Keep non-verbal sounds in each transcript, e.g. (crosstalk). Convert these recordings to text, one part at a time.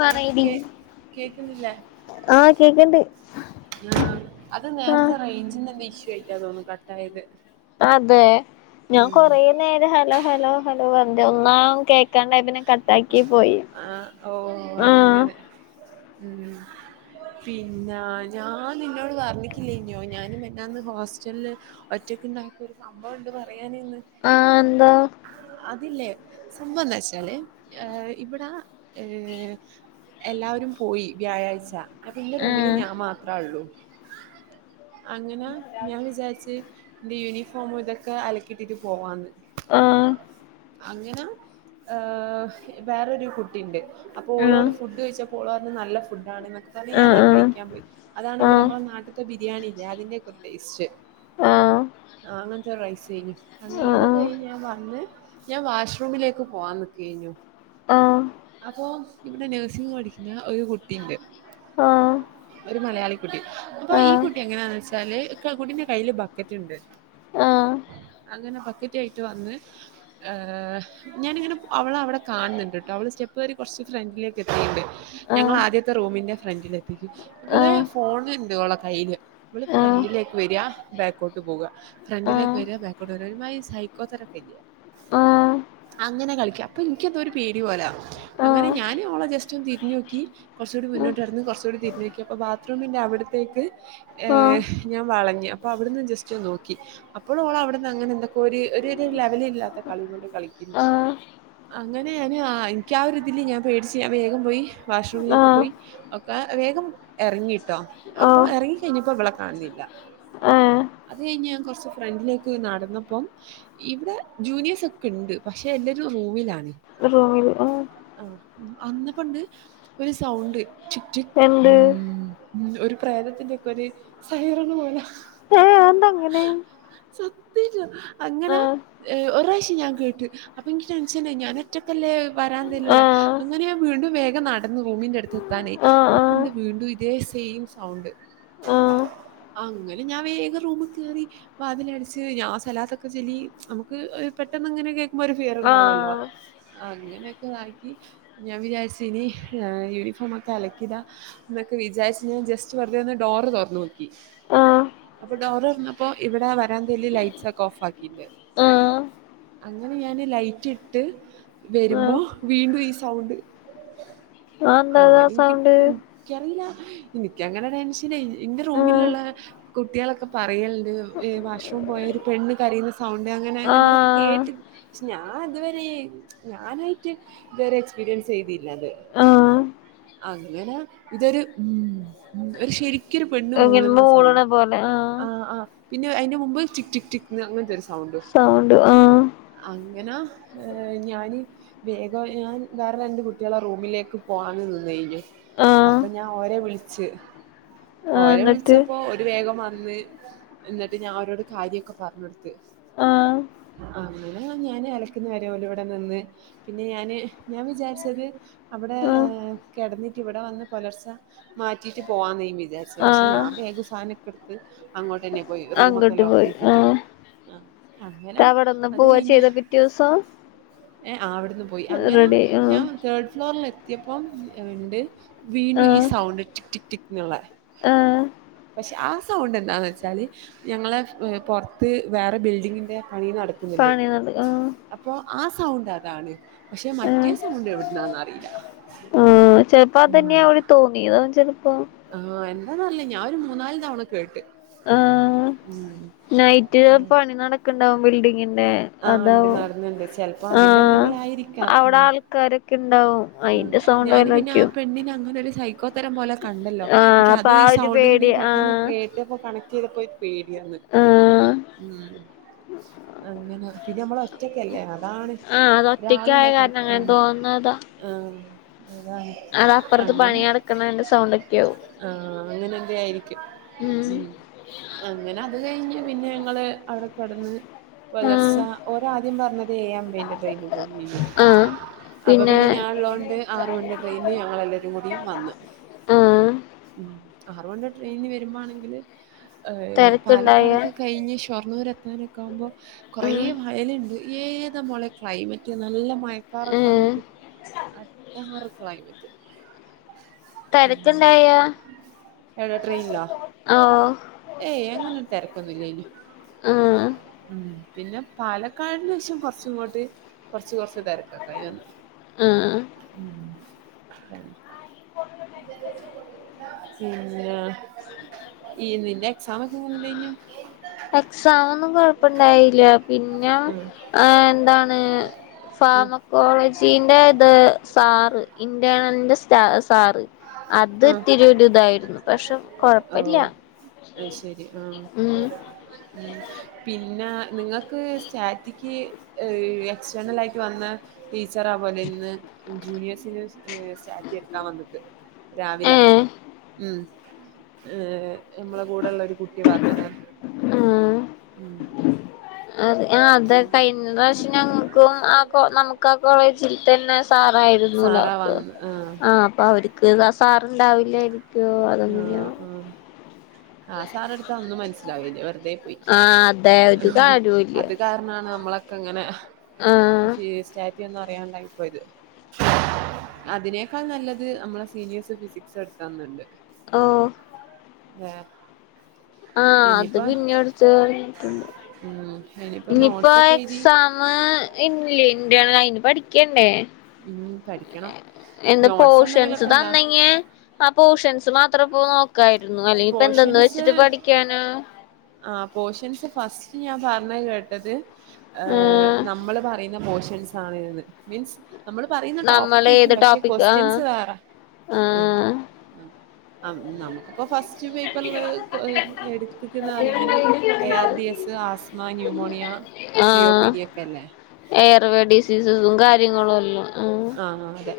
ആഹ് പറയടി കേ കേക്കുന്നില്ല.. ആഹ് കേക്ക്ണ്ട് ആ.. അത് ആഹ് നേരത്തെ റേഞ്ചിന് എന്തേ ഇഷ്യൂ ആയിട്ടാ തോന്നുന്നു കട്ടായത്... അതെ. ഞാൻ ഉം കൊറേ നേരം ഹലോ ഹലോ ഹലോ ഒന്നാം കേ ൾക്കണ്ടായി പിന്നെ കട്ടാക്കി പോയി ആഹ്.. മം. പിന്നെ, ഞാൻ നിന്നോട് പറഞ്ക്കില്ലേഞ്ഞോ ഞാനും മേഞ്ഞാന്ന് ഹോസ്റ്റലില്.. ഒറ്റക്ണ്ടായിപ്പോ ഒരു സംഭവംണ്ട് പറയാന് ന്ന് ആഹ് ന്താ.. അതില്ലേ സംഭവന്താചാ ചാൽ ഇവിടെ ഏഹ് എല്ലാവരും പോയി വ്യാഴാഴ്ച.. അപ്പൊ ഇന്റെ റൂമില് ആഹ് ഞാൻ മാത്രാഉള്ളൂ.. അങ്ങനെ ഞാൻ വിചാരിച്ച്. ഇന്റെ യൂണിഫോമും ഇതൊക്കെ അലക്കിട്ടിട്ട് പോവാന്ന്. ആഹ്.. അങ്ങനെ ഏഹ് വേറൊരു കുട്ടിണ്ട്, അപ്പോൾ ആഹ് ഓളോട് ഫുഡ് ചോയിച്ചപ്പോൾ ഓള് പറ്ഞ്ഞ് നല്ല ഫുഡാണൊക്കെ.. (unintelligible) ഞാനാ ആഹ് കഴിക്കാൻ പോയി. അതാണെങ്കിൽ നമ്മള നാട്ട്ത്തെ ബിരിയാണില്ലേ അതിന്റെക്കെ ഒരു ടേസ്റ്റ്.. ആഹ് ആഹ് ആഹ് ആഹ് ആഹ് ആ അങ്ങനത്തെര് റൈസ് ഏനി അങ്ങനെ അതൊക്കെ കഴിഞ് ഞാൻ വന്ന്.. ഞാൻ വാഷ്റൂമിലേക്ക് പോവാൻ നിക്കെന്നു.. ആഹ് അപ്പൊ ഇവിടെ നഴ്സിംഗ് പഠിക്കുന്ന ഒരു കുട്ടിണ്ട് ആഹ് ആഹ് ആഹ് ആഹ് ആഹ് ആഹ് ഒരു മലയാളി.. കുട്ടി അപ്പൊ ഈ കുട്ടി എങ്ങനെയാന്ന് വെച്ചാല് കുട്ടിന്റെ കയ്യിയില് ബക്കറ്റ്ണ്ട്.. ആഹ്.. ങ്ങനെ ബാക്കറ്റ് ആയിട്ട് വന്ന് ആഹ് ഞാനിങ്ങനെ അവളെ അവ്ടെ കാണ്ന്ന്ണ്ട്ട്ടോ (inaudible) സ്റ്റേപ്പേറി കോർച്ച് ഫ്രണ്ടിലേക്ക് എത്തിയിണ്ട്.. ഞങ്ങളെ ആദ്യത്തെ റൂമിന്റെ ഫ്രണ്ടിലെത്തിക് ഇവിള് ഫോൺണ്ട് ഓളെ കയ്യില് ഇവൾ ഫ്രണ്ടിലേക്ക് വേരാ ബാക്കോട്ട് പോകാ ഫ്രണ്ടിലേക്ക് വരിക ബാക്കോട്ട് പോക ഒര് മാതിരി സൈക്കോ കോത്തരം ഒക്കെഇലേ അങ്ങനെ കളിക്കാം അപ്പൊ എനിക്കന്തോ ഒരു പേടി പോല അങ്ങനെ ഞാന് ഓളെ ജസ്റ്റ് ഒന്ന് തിരിഞ്ഞു നോക്കി കുറച്ചുടി മുന്നോട്ട്നട്ന്ന് കുറച്ചുടി തിരിഞ്ഞോക്കി അപ്പൊ ബാത്റൂമിന്റെ അവിട്ത്തെക്ക്.. ആഹ് ഞാൻ വളഞ്ഞ് അപ്പോൾ അവിടുന്ന് ജസ്റ്റ് ഒന്ന് നോക്കി.. അപ്പോളും ഓളവിടുന്ന് അങ്ങനെ എന്തൊക്കെ ഒര് ഒരു ലെവലില്ലാത്ത കളികളണ്ട് കളിക്കുന്നു.. ആഹ് അങ്ങനെ ഞാന് ആ ഇന്ക് ആ ഒര്ഇതില് ഞാൻ പേടിച്ച് ഞാൻ വേഗം പോയി വാഷ്റൂമിലൊക്കെ ആഹ് പോയി.. ഒക്കെ വേഗം എറങ്ങിട്ടോ അപ്പൊ ഓഹ് ഇറങ്ങി കഴിഞ്ഞപ്പോ ഇവിളെ കാണ്ന്നില്ല.. ഏഹ് അത് കഴിഞ്ഞ് ഞാൻ കൊറച്ച് ഫ്രണ്ടിലേക്ക് നടന്നപ്പം.. ഇവിടെ ജൂനിയേസ് ഒക്കെണ്ട് പക്ഷെ എല്ലരും റൂമിലാണ്. റൂമിൽ ആ അന്നപ്പണ്ട് ഒരു സൗണ്ട് ചിക് ചിക്.. എന്ത് മം ഒരു പ്രേതത്തിന്റെഒക്കൊരു സൈറൺ പോലെ ഏഹ് അതെന്തങ്ങനെ സത് (unintelligible) അങ്ങനെ ആഹ് ഒര്റാശ്യം ഞാൻ കേട്ടു അപ്പൊന്ക്ക് ടെൻഷനായി ഞാൻ ഒറ്റക്കല്ലേ വരാന്തേല്ളേ ആഹ് അങ്ങനെ വീണ്ടും വേഗം നടന്ന് റൂമിന്റെ അടുത്ത് എത്താനേ ആഹ് അപ്പൊണ്ട് വീണ്ടും ഇതേ സെയിം സൗണ്ട് ആഹ് അങ്ങനെ ഞാൻ വേഗം റൂമിൽ കേറി വാതിലടിച്ച് ഞാൻ സലാത്തൊക്കെ ചൊല്ലി നമക്ക് പെട്ടെന്ന് ഇങ്ങനെ ഒക്കെ കേ ക്കുമ്പോ ഒര് ആഹ് ഫിയർഓക്കേണ്ടവല്ലോ ആഹ് അങ്ങനെയൊക്കെതാക്കി ഞാൻ വിചാരിച് ഇനി യൂണിഫോമോക്കെ അലക്കിഡാ എന്നൊക്കെ വിചാരിച്ച് ഞാൻ ജസ്റ്റ് വെറുതെന്ന് ഡോറ് തോറ്ന്ന് നോക്കി ആഹ് അപ്പൊ ഡോറ് തോറ്ന്നപ്പോ ഇവിടെ വരാന്തേല് ലൈറ്റ്സ് ഒക്കെ ഓഫ്ക്കീണ്ട് ആഹ് അങ്ങനെ ഞാന് ലൈറ്റ് ഇട്ട് വരുമ്പോ ആഹ് വീണ്ടും ഈ സൗണ്ട് അന്തതാ സൗണ്ട് റിയില്ല എനിക്ക അങ്ങനെ ടെൻഷന ഇന്റെ ആഹ് റൂമിലുള്ള കുട്ടികളൊക്കെ പറയലുണ്ട് വാഷ്റൂം പോയ ഒരു പെണ്ണ് കരയുന്ന സൗണ്ട് അങ്ങനെ അങ്ങനെക്കെ ആഹ് കേട്ട് പക്ഷെ ഞാൻ ഇതുവരെ ഞാനായി റ്റ് വേറെ എക്സ്പീരിയൻസ് ചെയ്തിയില്ല അത് ആഹ് അങ്ങനെ ഇതൊരു ഉം ഒരു ശരി എരു പെണ്ണ് ഇങ്ങനെ മൂളുന്ന മൂളണ സൗണ്ട് പോലെ ആഹ് ആഹ് പിന്നെ അതിന് മുമ്പ് ടിക് ടിക് ടിക് അങ്ങനെത്തെ സ സൗണ്ട് ആഹ് അങ്ങനാ ഏഹ് ഞാന് വേഗം ഞാൻ വേറെ രണ്ട് കുട്ടികളെ റൂമിലേക്ക് പോകൻ നിന്നയ്ന്നു ആഹ് അപ്പൊ ഞാൻ ഓരെ വിളിച്ച് ആഹ് ഓരെ എന്നിട്ട് വിളിച്ചപ്പോ ഓര് വേഗം വന്ന് ഇന്നിട്ട് ഞാൻ ഒരോട് കാര്യമൊക്കെ പറഞ്ഞ് കൊടുത്ത് ആഹ് ആങ്ങനെ ഞാൻ അലക്കന്ന് വരെ ഓല് ഇവിടെ നിന്ന് പിന്നെ ഞാന് ഞാൻ വിചാരിച്ചത് അവിടെ ആഹ് കിടന്നിട്ട് ഇവിടെ വന്ന് പുലർച്ച മാറ്റിയിട്ട് പോവാന്നും വിചാരിച്ച പക്ഷെ ആഹ് ഞാൻ ബേകും സാധനെക്കെ എടുത്ത് അങ്ങോട്ട് തന്നെ പോയി റൂമൊക്കെ അങ്ങട്ട് ലോക്ക് പോയി ചെയ്തിട്ട് ആഹ് ആ അങ്ങനാ അത് ചെയ്താ പിറ്റേ ദിവസം അവിടെന്ന് പോയി അങ്ങനെ ആഹ് ഞാൻ തേർഡ് ഫ്ലോറിൽെത്തിയപ്പം ഇണ്ട് വീണു ഈ ആഹ് സൗണ്ട് ടിക് ടിക് ടിക് എനുള്ള ആഹ് പക്ഷെ ആ സൗണ്ട് എന്താന്ന് വെച്ചാല് ഞങ്ങളെ പുറത്ത് വേറെ ബിൽഡിങ്ങിന്റെ പണി നട പണി (unintelligible) ആഹ് അപ്പോ ആ സൗണ്ട് അതാണ് പക്ഷെ മറ്റേ ആഹ് സൗണ്ട് എവിടുന്നാന് അറിയില്ല ആ ചെലപ്പോ അതന്നെയാവും തോന്നിയതാ ചിലപ്പോ ആഹ് എന്താന്ന് അറിയില്ല ഞാൻ ഒരു മൂന്നാല് തവണ കേട്ട് ആഹ് ഉം നൈറ്റ് പണി നടക്ക് ഇണ്ടാവും ബിൽഡിങ്ങിന്റെ ആഹ് ഉണ്ട് അതാവും നടന്നുണ്ട് ചിലപ്പോ അതിന്റെ ആഹ് എന്തെങ്കിലും അവിടെ ആൾക്കാരൊക്കെ ഇണ്ടാവും ആ അയിന്റെ സൗണ്ട് ഞാന് പിന്നെ ആ വല്ലോക്കെയാവും പെണ്ണിന് അങ്ങനെ ഒരു സൈ ക്കോത്തരം പോലെ കണ്ടല്ലോ ആഹ് എനിക്ക് അപ്പൊ അതും ആ ഈ ഒരു സൗണ്ടും കൂടി പേടി പെട്ടെന്ന് ആഹ് കേ പ്പോ കണക് ചെയ്തപോ പേടിയന്ന് ആഹ് ഉം അങ്ങനെ പിന്നെ നമ്മള് ഒറ്റക്കല്ലേ അതാണ് ഒരാളു ഇണ്ട കെഴപ്പം ആ നതാ ആഹ് അതാണ് അത അപ്പുറത്ത് പണി അങ്ങനെ നടുക്കുന്നതിന്റെ സൗണ്ട് ഒക്കെയ ആവും ആഹ് അങ്ങനെ എന്തെ ആയിരിക്കും ഉം അങ്ങനെ അത് കഴിഞ്ഞ് പിന്നെ ഞങ്ങള് അവിടെ കെടന്ന് പുലർച്ച ആഹ് ഓര് ആദ്യം പറഞ്ഞത് എഴെഅബിന്റെ ട്രെയിന് പോയി ആഹ് അപ്പൊ പിന്നെ ഉള്ളൊണ്ട് ആറ് മണിയുടെ ട്രെയിനി ഞങ്ങൾ എല്ലാവരും കൂടി വന്നു ആഹ് ഉം ആറ് മണിന്റെ ട്രെയിനിന് വരുമ്പോ ആണെങ്കില് ഏഹ് തെരക്ക്ണ്ടായ പാലക്കാടൊക്കെ കഴിഞ്ഞ് ഷൊർണ്ണൂർ എത്താനൊക്കാ ആ കുമ്പോ ഉം കൊറെേ മ അയലുണ്ട് ഏത് മോളെ ക്ലൈമറ്റ് നല്ല മയക്കാറൊക്കെ ഏഹ് വന്നിട്ട് അഡാറ് ക്ലൈമറ്റ് ഉം തിരക്കുണ്ടായോ എവിടെ ട്രെയിനിലോ ആഹ് ഏയ് അങ്ങനെ തിരക്കൊന്നും ഇല്ലയ്നി ആഹ് ഉം പിന്നെ പാലക്കാടിന് ശേഷം കൊറച്ച ഇങ്ങോട്ട് കുറച്ച് കുറച്ച് തെര കക്കായി വന്നു ആഹ് ഉം പിന്നെ ഈ നിന്റെ എക്സാം ഒക്കെ എങ്ങനെ ഉണ്ടായിനു എക്സമ് ഒന്നും കൊഴപ്പുണ്ടായില്ല പിന്നെ ഉം ആ എന്താണ് ഉം ഫാർമക്കോളജീന്റെ ഇത് സാറ് ഇറേണലന്റെ സ്റ്റാ സാറ് ആഹ് അത്ത്തിരിരി ഇതായിരുന്നു പക്ഷെ കൊഴപ്പില്ല അയ് ശരി ആഹ് ഉം ഉം പിന്നെ നിങ്ങൾക്ക് സ്റ്റാറ്റിക്ക് എക്സ്റ്റേർണൽ ആയിട്ട് വന്ന ടീച്ചർ ആ പോലെ ഇന്ന് ജൂനിയേഴ്സിന് സ്റ്റാറ്റി എടുക്കാൻ വന്ന് രാവില ഏഹ് ഉം ഏഹ് നമ്മള കൂടെ ഉള്ളരു കുട്ടി പറഞ്ഞതാണ് ഉം അ അതെ കഴിഞ്ഞ പ്രാവശ്യ ഞങ്ങക്കും ആ നമുക്ക് ആ കോളേജിൽ തന്നെ സാറായിരുന്നു സാറാ ലോക്ക് വന്ന് ആഹ് അപ്പ അവ ക്ക് ആ സാറുണ്ടാവില്ല ആയിരിക്കും ആഹ് അതെങ്ങനെയോ ആഹ് ആഹ് സാറെ എടുത്ത് ഒന്നും മനസ്സിലാവല്ലേ വെറുതെ പോയി ആഹ് അതെ ഒരു കാര്യോല്ല അത് ക നമ്മളൊക്കെ ഇങ്ങനെ ആഹ് ഫേസ്റ്റാറ്റിയ ഒന്നും അറിയാനല്ലായിയിപ്പോയത് അതിനേക്കാൾ നല്ലത് നമ്മളെ സീനിയേഴസ് ഫിസിക്സ് എടുക്കാന്നുണ്ട് ആഹ് ഏഹ് ആഹ് അത് ഇനിയിപ്പ പിന്നെടുത്ത പറഞ്ഞിട്ടുണ്ട് ഉം ഇനിപ്പോ നോട്സ് ഒക്കെ എഴുതി ആഹ് ഇല്ല ഇറ്റേണ് അയിന് പഠിക്കണ്ടേ ഉം പഠിക്കണം എന്ത് നോട്ട്സ് പോഷൻസ് എന്തെങ്കിലൊക്കെ ഇണ്ടാ താന്നെങ്കി ആ പോഷൻസ് മാത്രം പോ നോക്കായിരുന്നു അല്ലെങ്കിൽ ഇപ്പ എന്തെന്ന് വെച്ചിട്ട് പോഷൻസ് പഠിക്കാന് ആ പോഷൻസ് ഫസ്റ്റ് ഞാൻ പറഞ്ഞത് കേട്ടത് ഏഹ് ആഹ് നമ്മള് പറയുന്ന പോഷൻസ് ആണ്ന്ന് മീൻസ് നമ്മള് പറയുന്ന നമ്മള് ടോപ്പിക്ക്യ്ക്കും ഏത് പക്ഷെ ടോപ്പിക് ആഹ് ക്വസ്റ്റ്യൻസ് വേറെ ആഹ് ആ നമുക്കിപ്പോ ഫസ്റ്റ് ഇള്ള എടുന്ന് അറിയാന് A R D S asthma pneumonia C O P ah D F എല്ലേ എയർവേ ഡിസീസസും കാര്യങ്ങളും എല്ലാം ആഹ് ആഹ് അതെ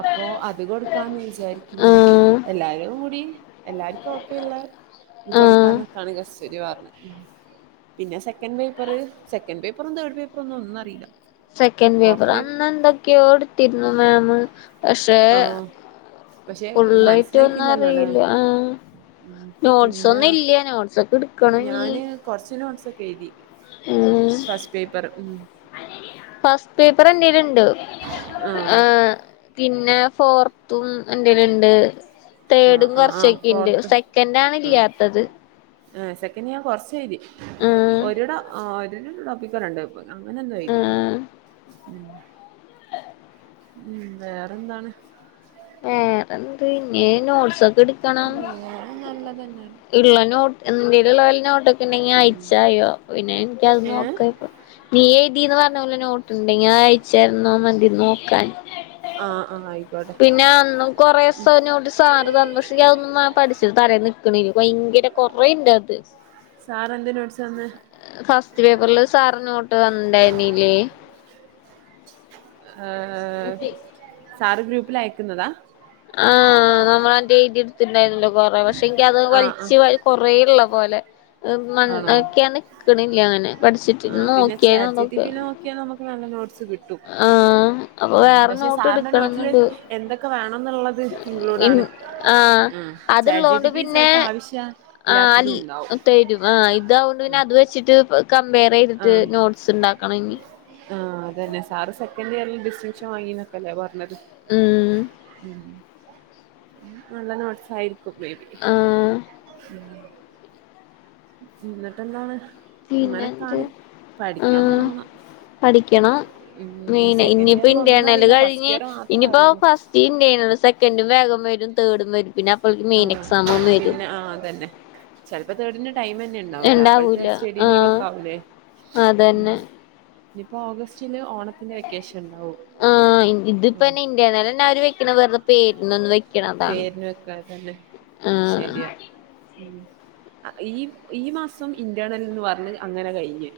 അപ്പൊ അത് കൊടുക്കാന്ന് വിചാരിക്കുന്നു ആഹ് എല്ലാരും കൂടി എല്ലാവർക്കും ഒക്കെയ ഉള്ള ഇത് ആഹ് കൊടുക്കാന്നൊക്കാണ് കശൂരി പറഞ്ഞത് പിന്നെ സെക്കൻഡ് പേപ്പർ സെക്കൻഡ് പേപ്പറും തേർഡ് പേപ്പറും ഒന്നും ഒന്നും അറിയില്ല സെക്കൻഡ് പേപ്പർ ഫോർത്ത് പേപ്പ അന്ന് എന്തൊക്കെയോ എടുത്തിരുന്നു മാം പക്ഷെ ആഹ് പക്ഷെ ഫുള്ളായിട്ട് ഒന്നും മനസ്സിലാക്കില്ലല്ലോ അല്ലെ അറിയില്ല ആഹ് നോട്ട്സ് പിന്നെ ഒന്നും ഇല്ല നോട്ട്സ് ഒക്കെ എടു ഞാന് കൊറച്ച് നോട്ട്സ് ഒക്കെ എഴുതി ഉം ഫസ്റ്റ് പേപ്പർ ഉം ഫസ്റ്റ് പേപ്പർ എന്തേിലുണ്ട് ആഹ് പിന്നെ ഫോർത്തും എന്റെല് ഉണ്ട് ആഹ് തേർഡും ആഹ് ആഹ് കുറച്ചൊക്കെുണ്ട് ഫോർത്ത് സെക്കൻഡ് ആണ് ഇല്ലാത്തത് സെക്കൻ് ഞാൻ കൊറച്ച് എഴുതി ആഹ് ഒ ടോപ്പിക്കോ രണ്ടേ അങ്ങനെ എന്തോ എയ്തെള്ളോ ആഹ് ഉം ഉം വേറെന്താണ് ഏഹ് വേറെന്ത് ഇന്ന നോട്സ് ഒക്കെ എ വേറെ നല്ലതന്നെയാണ് ഉള്ളോട്ട് എന്തലുള്ളവലോട്ടൊക്കെ ഉണ്ടെങ്കി ഉം അയച്ചായോ പിന്നെ എനിക്കത് ഏഹ് നോക്ക ഇപ്പോ നീ എഴുതിന്ന് പറഞ്ഞ പോലെ നോട്ട് ഉണ്ടെങ്കി അയച്ചരുന്നോ മതി നോക്കാന് ആഹ് ആ ആയി പിന്നെ അന്നും കുറേസോ നോട്ട് സാറ് തന്നു പക്ഷെതും പഠിച്ചി തല നിൽക്കണല്ല ഭയങ്കരം കൊറേണ്ടകത്ത് സാറെന്തിന് വേടിച്ചന്ന് ഫസ്റ്റ് പേപ്പറ്ല് സാറ്നോട്ട് തന്ന്ണ്ടായിര്ന്നിലേ ഏഹ് സാറ് ഗ്രൂപ്പിലയക്ക്ന്നതാ ആഹ് നമ്മളന്റെെതി ട്ത്ത്ണ്ടായിര്ന്നല്ലോ കൊറേ പക്ഷെ എങ്കി അത് ആഹ് ആഹ് വലിച്ച് വാരി കൊറേള്ളപോലെ അഅ് മണ് ആണോ അഒക്കെയണ് ക്ക്ണില്യ അങ്ങനെ പഠിച്ചിട്ടിര്ന്ന് നോക്കിയാര്ന്നു അതൊക്കേ ക്ക് നമക്ക് നല്ല നോട്ട്സ് കിട്ടും ആഹ് അപ്പൊ ഉം വേറെ പക്ഷെ നോട്ട് സാറ്ന് നോട്ട്ല് എടുക്കണംന്നുണ്ട് എന്തൊക്കെ വാണംന്ന്ള്ളത് ത് ഇൻ ഇക്ലൂഡാണ് ആഹ് ഉം അത്ള്ളോണ്ട് ചാറ്റ്ജിറ്റിപി പിന്നെ ചെലപ്പോ ആവശ്യ ആഹ് അൽ ഇല്യാത്തതും ഉണ്ടാവും തരും ആഹ് ഇതാവോണ്ട് പിന്നെ അത് വെച്ചിട്ട് പ കംമ്പയറൈതിട്ട് ആഹ് നോട്സ് ഇണ്ടാക്കണം ഇനി ആഹ് അതന്നെ സാറ് സെക്കൻഡ് ഇയർല് ഡിസ്റ്റിങ്ഷൻ വാങ്ങിന്നൊക്കെല്ലേ പർണത് ഉം ഉം ഉം നല്ല നോട്ട്സായ്രിക്കും മേബി ആഹ് ഉം ഇന്ന്ട്ടെന്താണ് പിന്നെന്ത് പഠിക്കാം ആഹ് പോണോന്ന് പഠിക്കണം മെെന് ഇഞ്ഞ് ഇപ്പോ ഇയറിൽ ഒന്നും ഇന്റേണല് അറിയില്ല ഫസ്റ്റ് കഴിഞ്ഞ് ഇയർ മാത്രമേ ഇഞ്ഞ്പ്പോ അറിയുള്ളൂ ഫസ് ഇന്റേണല് സെക്കൻഡും വേഗം വരും തേർഡും വരും പിന്നെ അപ്പൾക്കിന് മെയിൻ ആഹ് എക്സാമും വരും ആഹ് അതന്നെ ചെലപ്പോ തേടിന് ടൈംമെൻ ന്ണ്ടാവൂല അപ്പഴ്ത്തെ ഉണ്ടാവൂല സ്റ്റഡിലീവ് ആഹ് ഒക്കെ ആവൂലേ ഉം അതന്നെ ഇഞ്ഞ്ഇപ്പോ ഓഗസ്റ്റില് ഓണത്തിന്റെ വെക്കേഷൻ ഇണ്ടാവും ആഹ് ഇൻ ഇതിപ്പെന്നേ ഇന്റേണലന്നെ അവര് വെക്ക്ണത് വെറ്തെ പേര്ന് ഒന്ന് വെക് പേര്ന് വെക്കാതന്നെ ആഹ് ശരിയാ ഉം അ ഈ ഈ മാസം ഇന്റേർണൽ ന്നു പറ്ഞ്ഞ് അങ്ങനെ കയിഞ്ഞ്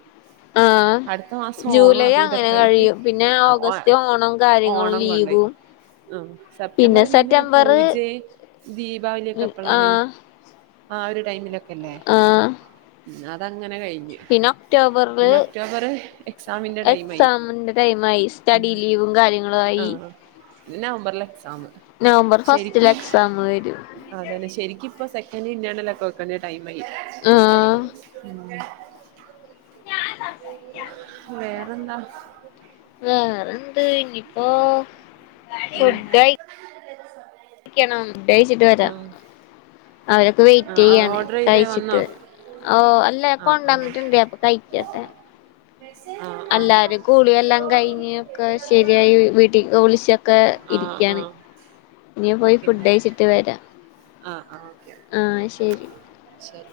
ആഹ് അട്ത്ത മാസം ഓണം ജൂലൈ അങ്ങനെ അതുഇതൊക്കായിറ്റ് കഴിയും പിന്നെ അ ഒ ഓഗസ്റ്റ് ഏഹ് ഓണം കാര്യങ്ങളും ഓണം കൊണ്ടോയി ലീവും ആഹ് സെപ്റ്റംബറ് പിന്നെ പൂജേ ദീപാവലിയെക്കെ എപ്പളാണ് ആഹ് ആഹ് ഒര് ടൈമിലൊക് ക്കല്ലേ ആഹ് ഉം അതങ്ങനെ കയി പിന്നെ ഒക്ടോബറ്ല് എക്സാമിന്റെ ടൈമായി എക്സാമ്ന്റെ ടൈം ആയിസ് തടി ലീവും കാര്യങ്ങളും ആയി നവംമ്പർലാഎക്സാമ് നവംമ്പർ ഫസ്റ്റില് എക്സാമ് വരും അതന്നെ ശരിക്ക്ഇപ്പൊ സെക്കൻഡ് ഇൻഡേണലൊക്കെ വെ പണിടെ ടൈമായി ആഹ് വേറെന്താ വേറെന്ത് ഇഞ്ഞ്പ്പോ ആഹ് ക്കണം ഫുഡൈച്ചിട്ട് വെരാ അവരൊക്കെ ആ വെയിറ്റ്യ്യാണ് ഓർഡർ ചെയ്തേ കഴിച്ചിട്ട് വന്നോ വരാം ഓ അല്ല ആ ഞാകൊണ്ടന്ന്ട്ട്ണ്ട് അപ്പൊ കയിക്കട്ടെ മെസേജാണ് ആഹ് ആഹ് അല്ലാരും കുളിയെല്ലാം കയിഞ്ഞ് ഒക്കെ ശെരിയായി വീട്ടിക്ക് വിളിച്ചോ ഒക്കെ ആഹ് ഇരിക്കിയാണ് ആഹ് ഇനി ഞാൻ പോയി ഓക്കെ എന്നാല് ഫുഡൈച്ചിട്ട് വെരാ ആഹ് ആഹ് ഓക്കെ ആഹ് ശരി ശെരി